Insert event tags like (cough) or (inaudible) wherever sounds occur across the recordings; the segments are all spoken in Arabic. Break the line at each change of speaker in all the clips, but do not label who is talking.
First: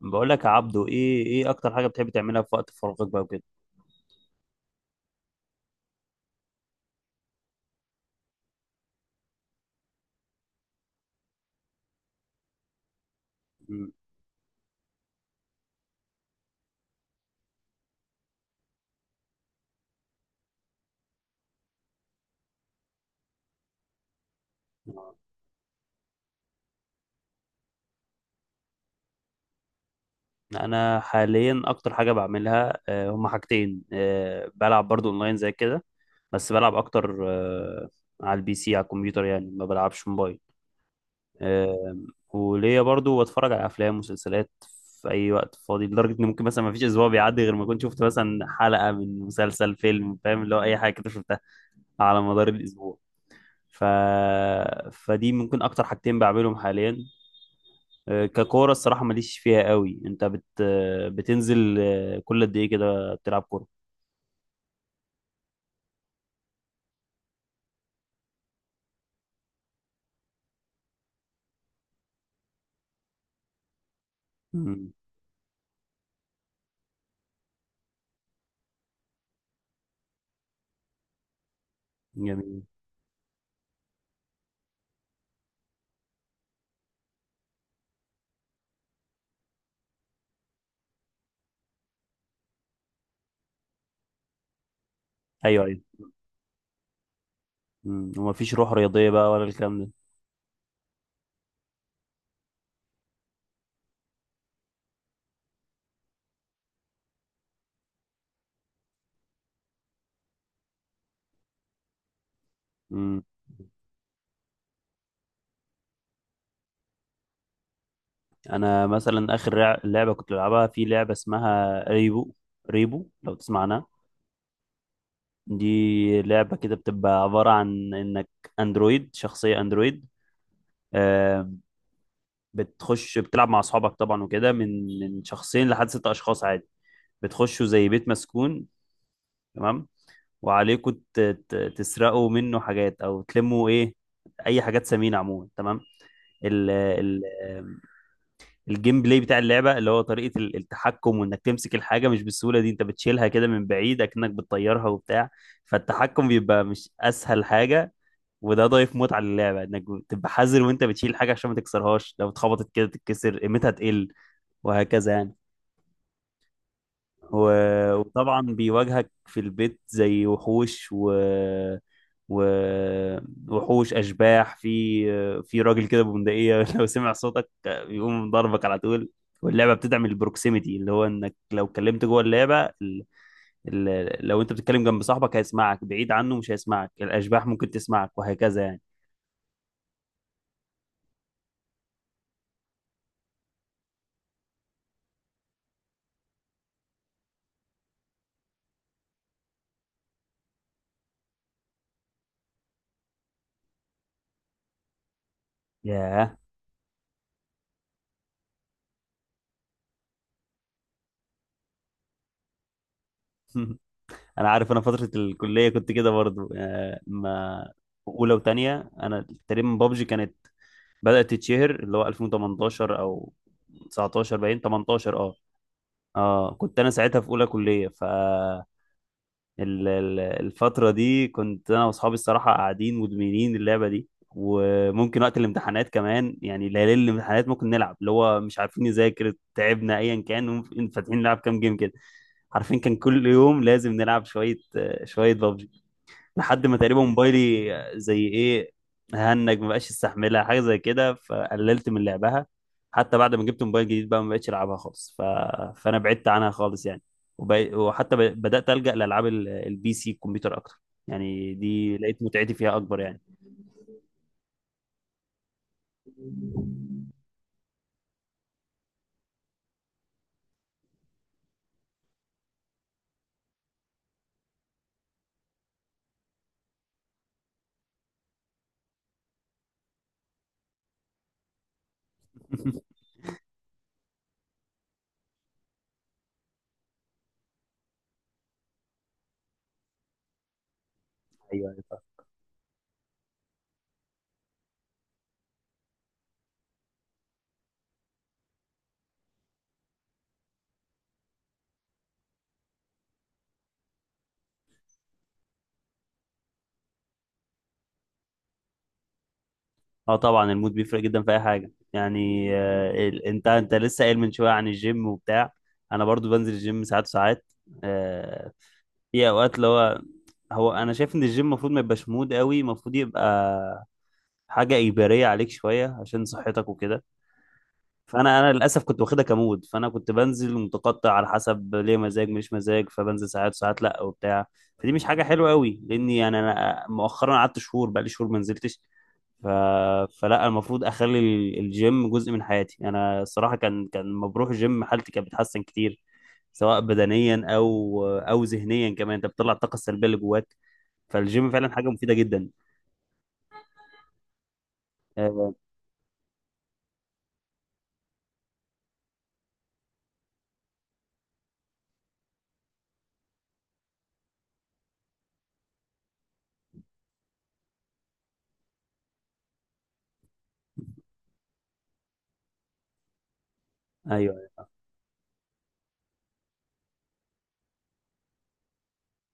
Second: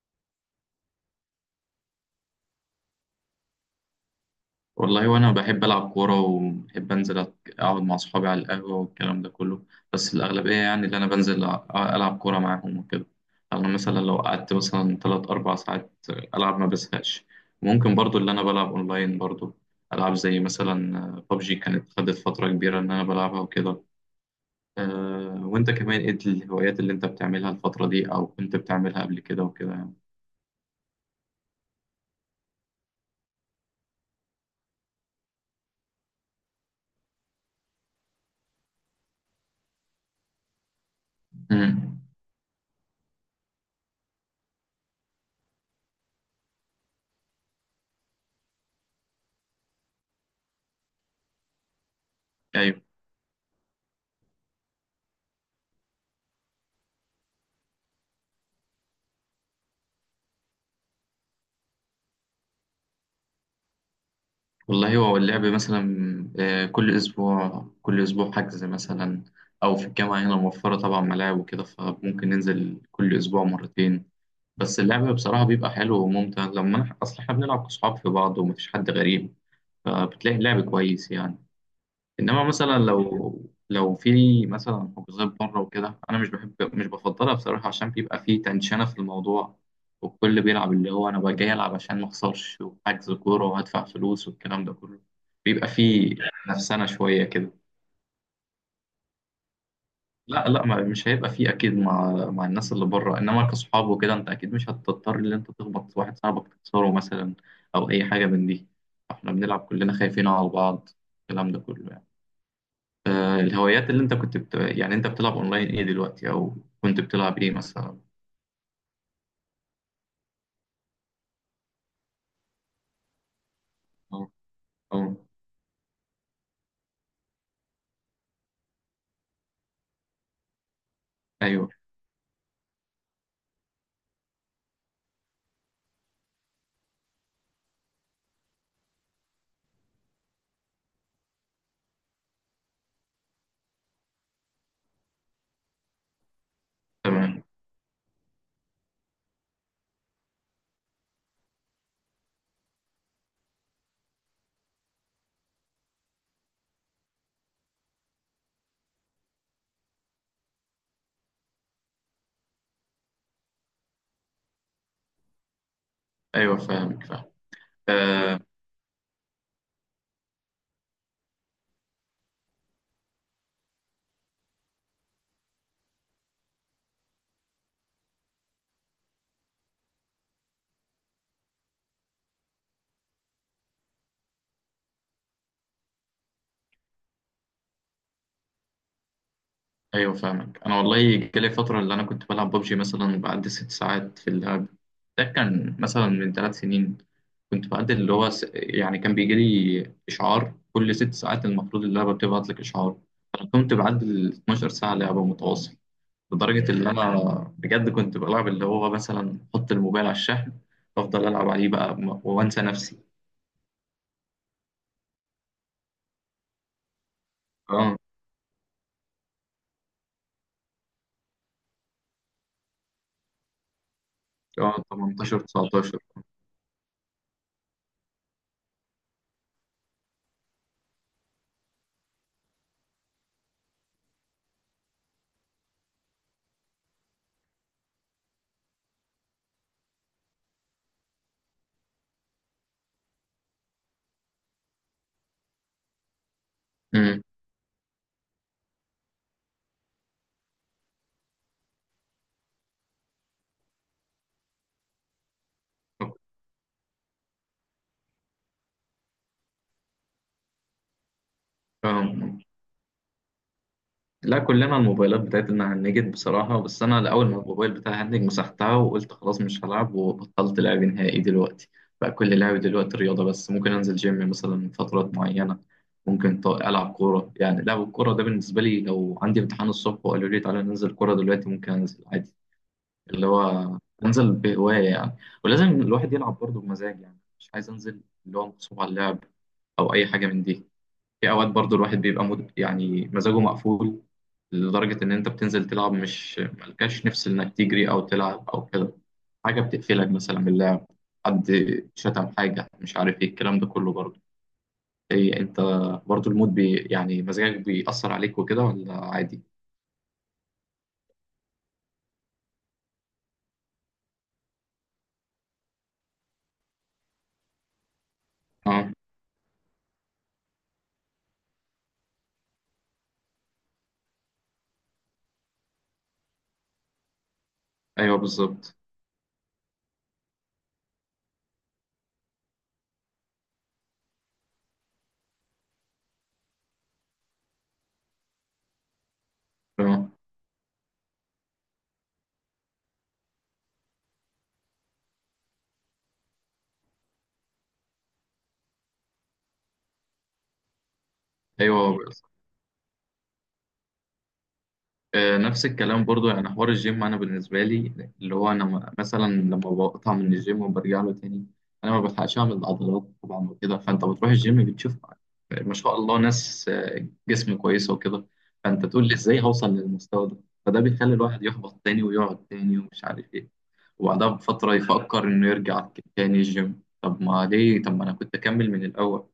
بقول لك يا عبدو، ايه اكتر حاجه بتحب تعملها في وقت فراغك بقى وكده؟
والله وانا بحب العب كوره وبحب انزل اقعد مع اصحابي على القهوه والكلام ده كله. بس الاغلبيه يعني اللي انا بنزل العب كوره معاهم وكده. انا
مم.
مثلا لو قعدت مثلا 3 4 ساعات العب ما بزهقش. ممكن برضو اللي انا بلعب اونلاين برضو العاب زي مثلا ببجي كانت خدت فتره كبيره ان انا بلعبها وكده. أه وانت كمان ايه الهوايات اللي انت بتعملها الفتره دي او كنت بتعملها قبل كده وكده يعني؟
انا حاليا اكتر حاجه بعملها هما حاجتين. بلعب برضو اونلاين زي كده، بس بلعب اكتر. على البي سي، على الكمبيوتر يعني، ما بلعبش موبايل. آه،
امم.
وليا برضو بتفرج على افلام ومسلسلات في اي وقت فاضي، لدرجه ان ممكن مثلا ما فيش اسبوع بيعدي غير ما اكون شفت مثلا حلقه من مسلسل، فيلم، فاهم؟ اللي هو اي حاجه كده شفتها على مدار الاسبوع. ف... فدي ممكن اكتر حاجتين بعملهم حاليا. ككورة، الصراحة ماليش فيها قوي. انت بت آه، بتنزل، كل قد ايه كده بتلعب كورة؟
والله هو اللعب مثلا، كل أسبوع كل أسبوع حجز مثلا، أو في الجامعة هنا موفرة طبعا ملاعب وكده فممكن ننزل كل أسبوع مرتين. بس
مم.
اللعب بصراحة بيبقى حلو وممتع لما أصل إحنا بنلعب كصحاب في بعض ومفيش حد غريب، فبتلاقي اللعب كويس يعني. انما
جميل.
مثلا لو لو في مثلا حجوزات بره وكده انا مش بحب، مش بفضلها بصراحه، عشان بيبقى في تنشنه في الموضوع، والكل بيلعب اللي هو انا بقى جاي العب عشان ما اخسرش وحجز كوره وهدفع فلوس والكلام ده كله،
ايوه
بيبقى
ايوه.
في نفسنا شويه كده.
مم. ومفيش روح رياضية بقى ولا الكلام ده؟
لا لا، ما مش هيبقى في اكيد مع الناس اللي بره، انما كصحاب وكده انت اكيد مش هتضطر ان انت تخبط واحد صاحبك تكسره مثلا او اي حاجه من دي. احنا بنلعب كلنا خايفين على بعض، الكلام ده كله يعني.
مم.
الهوايات اللي انت كنت يعني انت بتلعب اونلاين ايه دلوقتي او كنت بتلعب ايه مثلا؟
انا مثلا اخر لعبة كنت بلعبها في لعبة اسمها ريبو. ريبو، لو تسمع عنها.
او او
دي لعبة كده بتبقى عبارة عن انك شخصية اندرويد. آه،
ايوه
بتخش بتلعب مع اصحابك طبعا وكده، من شخصين لحد ست اشخاص عادي. بتخشوا زي بيت مسكون، تمام، وعليكم تسرقوا منه حاجات او تلموا ايه، اي حاجات ثمينه عموما، تمام. ال ال
تمام.
الجيم بلاي بتاع اللعبه، اللي هو طريقه التحكم، وانك تمسك الحاجه مش بالسهوله دي، انت بتشيلها كده من بعيد، اكنك بتطيرها وبتاع. فالتحكم بيبقى مش اسهل حاجه، وده ضايف متعه للعبه، انك تبقى حذر وانت بتشيل حاجه عشان ما تكسرهاش، لو اتخبطت كده تتكسر، قيمتها تقل، وهكذا يعني.
ايوه فاهمك فاهم.
وطبعا
آه،
بيواجهك في البيت زي وحوش و... وحوش، اشباح، في راجل كده ببندقيه (laughs) لو سمع صوتك بيقوم ضربك على طول. واللعبه بتدعم البروكسيميتي، اللي هو انك لو كلمت جوه اللعبه، لو انت بتتكلم جنب صاحبك هيسمعك، بعيد عنه مش هيسمعك، الاشباح ممكن تسمعك، وهكذا يعني.
ايوه فاهمك. انا والله جالي فتره اللي انا كنت بلعب ببجي مثلا بعد 6 ساعات في اللعب، ده كان مثلا من 3 سنين. كنت بعد اللي هو يعني كان بيجي لي اشعار كل 6 ساعات، المفروض اللعبه بتبعت لك اشعار. انا كنت بعد ال 12 ساعه لعبه متواصل،
ياه.
لدرجة اللي أنا بجد كنت بلعب اللي هو مثلا أحط الموبايل على الشحن وأفضل ألعب عليه بقى وأنسى نفسي.
(laughs) انا عارف، انا فتره الكليه كنت كده برضو. آه، ما
أه.
اولى وتانية انا تقريبا، بابجي كانت بدأت تتشهر اللي هو 2018 او 19، باين
أه،
18. اه
18 19.
اه كنت انا ساعتها في اولى كلية، الفترة دي كنت انا واصحابي الصراحة قاعدين مدمنين اللعبة دي. وممكن وقت الامتحانات كمان، يعني ليالي الامتحانات ممكن نلعب، اللي هو مش عارفين نذاكر، تعبنا، ايا كان، وممكن فاتحين نلعب كام جيم كده. عارفين كان كل يوم لازم نلعب شوية شوية، لحد ما تقريبا
امم.
موبايلي زي ايه، هنج، ما بقاش يستحملها، حاجه زي كده، فقللت من لعبها. حتى بعد ما جبت موبايل جديد بقى، ما بقتش العبها خالص. فانا بعدت عنها خالص يعني. وحتى بدات الجا لالعاب البي سي، الكمبيوتر اكتر، يعني دي لقيت
أه.
متعتي فيها اكبر يعني.
لا، كلنا الموبايلات بتاعتنا هنجت بصراحة، بس أنا لأول ما الموبايل بتاعي هنج مسحتها وقلت خلاص مش هلعب، وبطلت لعب نهائي دلوقتي. بقى كل لعبي دلوقتي رياضة، بس ممكن أنزل جيم مثلا فترات معينة. ممكن ألعب كورة، يعني لعب الكورة ده بالنسبة لي لو عندي امتحان الصبح وقالوا لي تعالى ننزل كورة دلوقتي، ممكن أنزل عادي.
(laughs)
اللي هو انزل بهواية يعني. ولازم الواحد يلعب برضه بمزاج، يعني مش عايز انزل اللي هو مغصوب على اللعب او اي حاجة من دي. في اوقات
ايوه،
برضه
أيوة،
الواحد
فاهم.
بيبقى يعني مزاجه مقفول، لدرجة ان انت بتنزل تلعب مش ملكاش نفس انك تجري او تلعب او كده. حاجة بتقفلك مثلا من اللعب، حد شتم، حاجة مش عارف ايه، الكلام ده كله برضه. ايه انت، برضه المود يعني مزاجك بيأثر عليك وكده ولا عادي؟
اه طبعا، المود بيفرق جدا في اي حاجه يعني. انت لسه قايل من شويه عن الجيم وبتاع، انا برضو بنزل الجيم ساعات وساعات. آه،
اه.
في اوقات اللي هو، هو انا شايف ان الجيم المفروض ما يبقاش مود قوي، المفروض يبقى حاجه اجباريه عليك شويه عشان صحتك وكده.
ايوه
فانا
بالظبط.
للاسف كنت واخدها كمود، فانا كنت بنزل متقطع على حسب ليه مزاج مش مزاج، فبنزل ساعات ساعات لا وبتاع. فدي مش حاجه حلوه قوي، لاني يعني انا مؤخرا قعدت شهور، بقى لي شهور ما نزلتش. ف...
اه.
فلا، المفروض اخلي الجيم جزء من حياتي. انا الصراحه كان لما بروح الجيم حالتي كانت بتتحسن كتير، سواء بدنيا او ذهنيا كمان، انت بتطلع الطاقه السلبيه اللي جواك. فالجيم فعلا حاجه
ايوه.
مفيده جدا. آه،
نفس الكلام برضو. يعني حوار الجيم انا بالنسبه لي اللي هو انا مثلا لما بقطع من الجيم وبرجع له تاني، انا ما بلحقش اعمل العضلات طبعا وكده، فانت بتروح الجيم بتشوف ما شاء الله ناس جسم كويسه وكده، فانت تقول لي ازاي هوصل للمستوى ده؟ فده بيخلي الواحد يحبط تاني ويقعد تاني ومش عارف ايه، وبعدها
ايوه.
بفتره يفكر انه يرجع تاني الجيم، طب ما ليه، طب ما انا كنت اكمل من الاول.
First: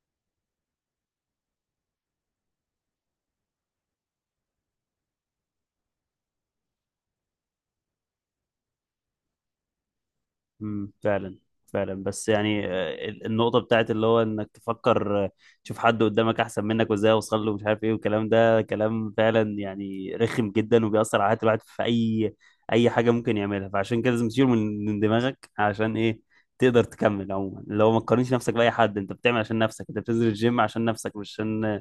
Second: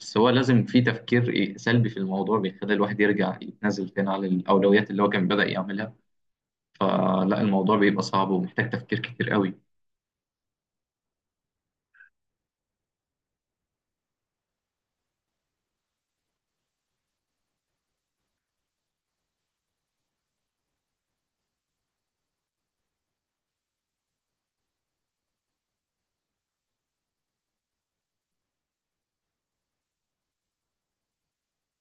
بس هو لازم في تفكير إيه سلبي في الموضوع بيخلي الواحد يرجع يتنازل تاني على الأولويات اللي هو كان بدأ يعملها. فلا، الموضوع بيبقى صعب ومحتاج تفكير كتير قوي.
فعلا، فعلا. بس يعني، النقطة بتاعت اللي هو انك تفكر، تشوف حد قدامك احسن منك، وازاي اوصل له، مش عارف ايه، والكلام ده، كلام فعلا يعني رخم جدا، وبيأثر على حياة الواحد في اي حاجة ممكن يعملها. فعشان كده لازم تشيله من دماغك، عشان ايه؟ تقدر تكمل عموما، اللي هو ما تقارنش نفسك بأي حد، انت بتعمل عشان نفسك، انت بتنزل الجيم عشان نفسك، مش عشان،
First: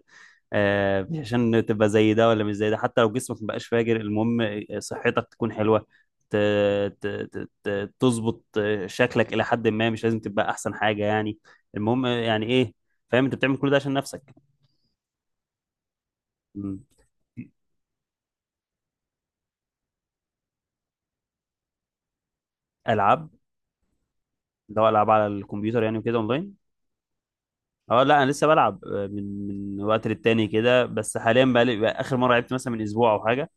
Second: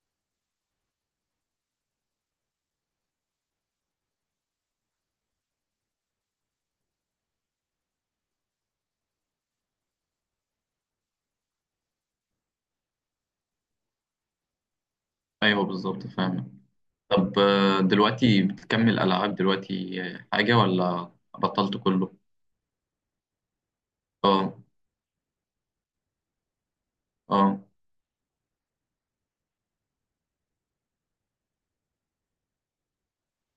عشان تبقى زي ده ولا مش زي ده. حتى لو جسمك مبقاش فاجر، المهم صحتك تكون حلوة، ت- تظبط شكلك إلى حد ما، مش لازم تبقى أحسن حاجة يعني، المهم يعني إيه، فاهم؟ أنت بتعمل كل ده عشان نفسك.
ايوه بالظبط فاهم.
مم.
طب دلوقتي بتكمل العاب دلوقتي، حاجه، ولا بطلت كله؟
ألعاب؟
اه.
ده ألعاب على الكمبيوتر يعني وكده أونلاين؟
اه.
أه لا، أنا لسه بلعب. من وقت للتاني كده، بس حاليا بقى، بقى آخر مرة لعبت مثلا من أسبوع أو حاجة.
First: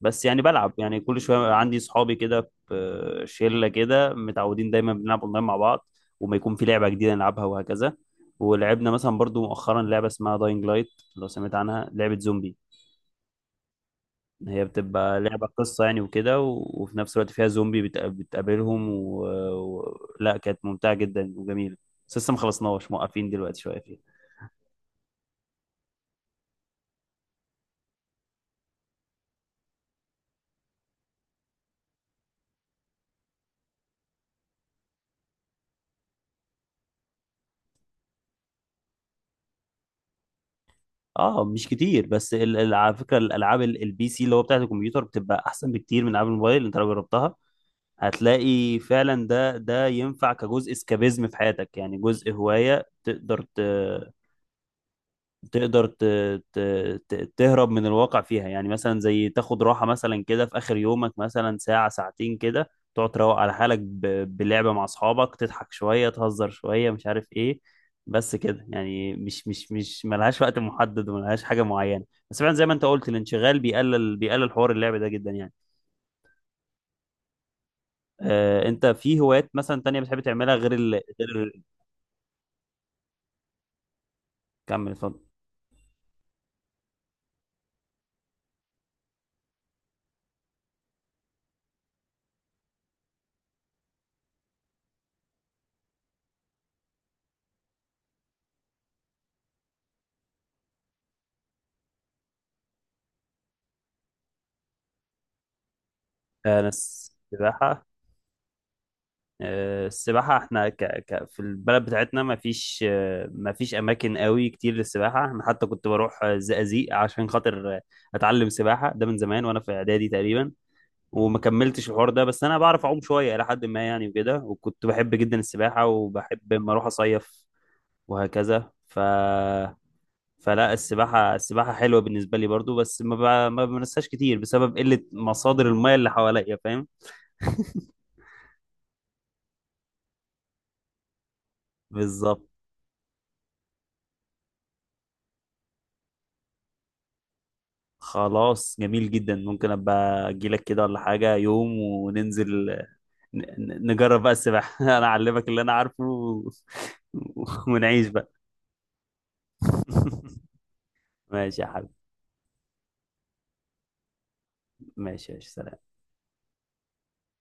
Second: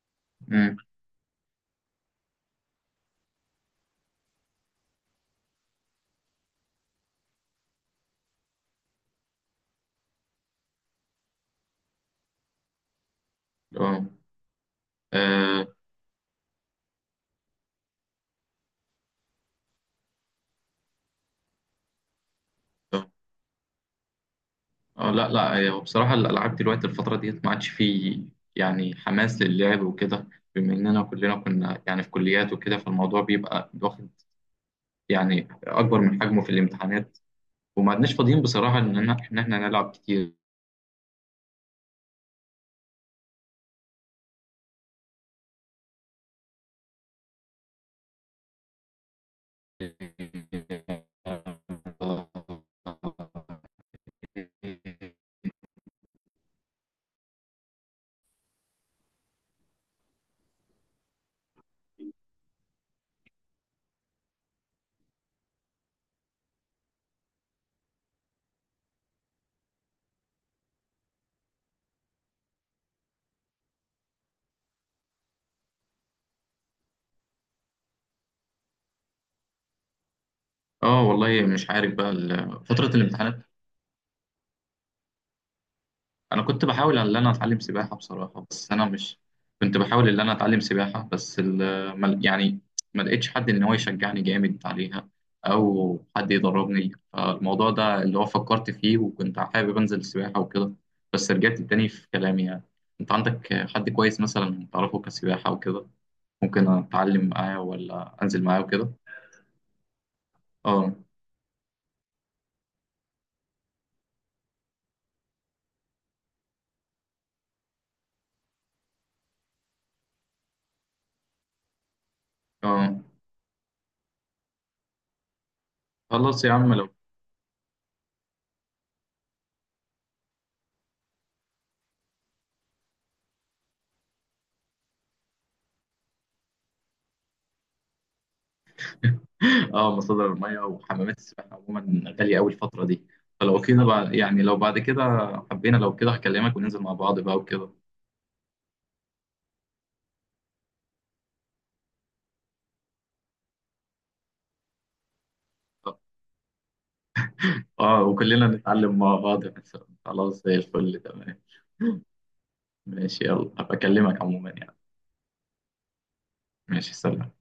بس يعني بلعب
امم.
يعني كل شويه، عندي صحابي كده في شله كده متعودين دايما بنلعب اونلاين مع بعض، وما يكون في لعبه جديده نلعبها وهكذا. ولعبنا مثلا برضو مؤخرا لعبه اسمها داينج لايت، لو سمعت عنها، لعبه زومبي.
اه.
هي بتبقى لعبه
آه،
قصه يعني وكده، وفي نفس الوقت فيها زومبي بتقابلهم لا، كانت ممتعه جدا وجميله. بس لسه ما خلصناش،
آه،
موقفين دلوقتي شويه فيها.
لا لا. هو بصراحه الالعاب دلوقتي الفتره ديت ما عادش فيه يعني حماس للعب وكده. بما اننا كلنا كنا يعني في كليات وكده، فالموضوع بيبقى واخد يعني اكبر من حجمه في الامتحانات، وما عدناش فاضيين بصراحه ان احنا نلعب كتير.
اه مش كتير، بس على فكره، الالعاب البي سي، اللي هو بتاعت الكمبيوتر، بتبقى احسن بكتير من العاب الموبايل. انت لو جربتها هتلاقي فعلا، ده ينفع كجزء اسكابيزم في حياتك يعني، جزء هواية، تقدر ت... تهرب من الواقع فيها يعني. مثلا زي تاخد راحة مثلا كده في آخر يومك، مثلا ساعة ساعتين كده، تقعد تروق على حالك بلعبة مع أصحابك، تضحك شوية، تهزر شوية، مش عارف إيه. بس كده يعني، مش ملهاش وقت محدد وملهاش حاجة معينة. بس فعلا زي ما أنت قلت، الانشغال بيقلل حوار اللعب ده جدا يعني. انت في هوايات مثلا تانية بتحب تعملها غير
اه
غير
والله مش عارف بقى، فترة الامتحانات
كمل، اتفضل.
انا كنت بحاول ان انا اتعلم سباحة بصراحة، بس انا مش، كنت بحاول ان انا اتعلم سباحة، بس يعني ما لقيتش حد ان هو يشجعني جامد عليها او حد يدربني، فالموضوع ده اللي هو فكرت فيه وكنت حابب انزل سباحة وكده، بس رجعت تاني في كلامي يعني. انت عندك حد كويس مثلا تعرفه كسباحة وكده
انا
ممكن اتعلم معاه
السباحة،
ولا انزل معاه وكده؟
السباحة،
اه.
في البلد بتاعتنا ما فيش، ما فيش اماكن قوي كتير للسباحة. انا حتى كنت بروح الزقازيق عشان خاطر اتعلم سباحة، ده من زمان وانا في اعدادي تقريبا، وما كملتش الحوار ده. بس انا بعرف
اه.
اعوم شوية الى حد ما يعني وكده، وكنت بحب جدا السباحة،
خلاص يا
وبحب اما
عم
اروح
لو.
اصيف وهكذا. فلا، السباحة حلوة بالنسبة لي برضو، بس ما بمارسهاش كتير بسبب قلة مصادر المياه اللي حواليا، فاهم؟ (laughs)
اه، مصادر الميه وحمامات السباحه عموما غاليه
بالظبط.
قوي الفتره دي. فلو كده بقى، يعني لو بعد كده حبينا لو كده هكلمك وننزل مع بعض بقى وكده.
خلاص، جميل جدا. ممكن ابقى اجيلك كده ولا حاجة يوم وننزل نجرب بقى السباحة (laughs) انا اعلمك اللي انا عارفه (laughs)
اه،
ونعيش بقى.
وكلنا نتعلم مع بعض مثلا، خلاص
(laughs)
زي الفل تمام.
ماشي يا حبيبي.
ماشي. يلا، هبقى اكلمك عموما يعني.
ماشي، ماشي، سلام.
ماشي سلام.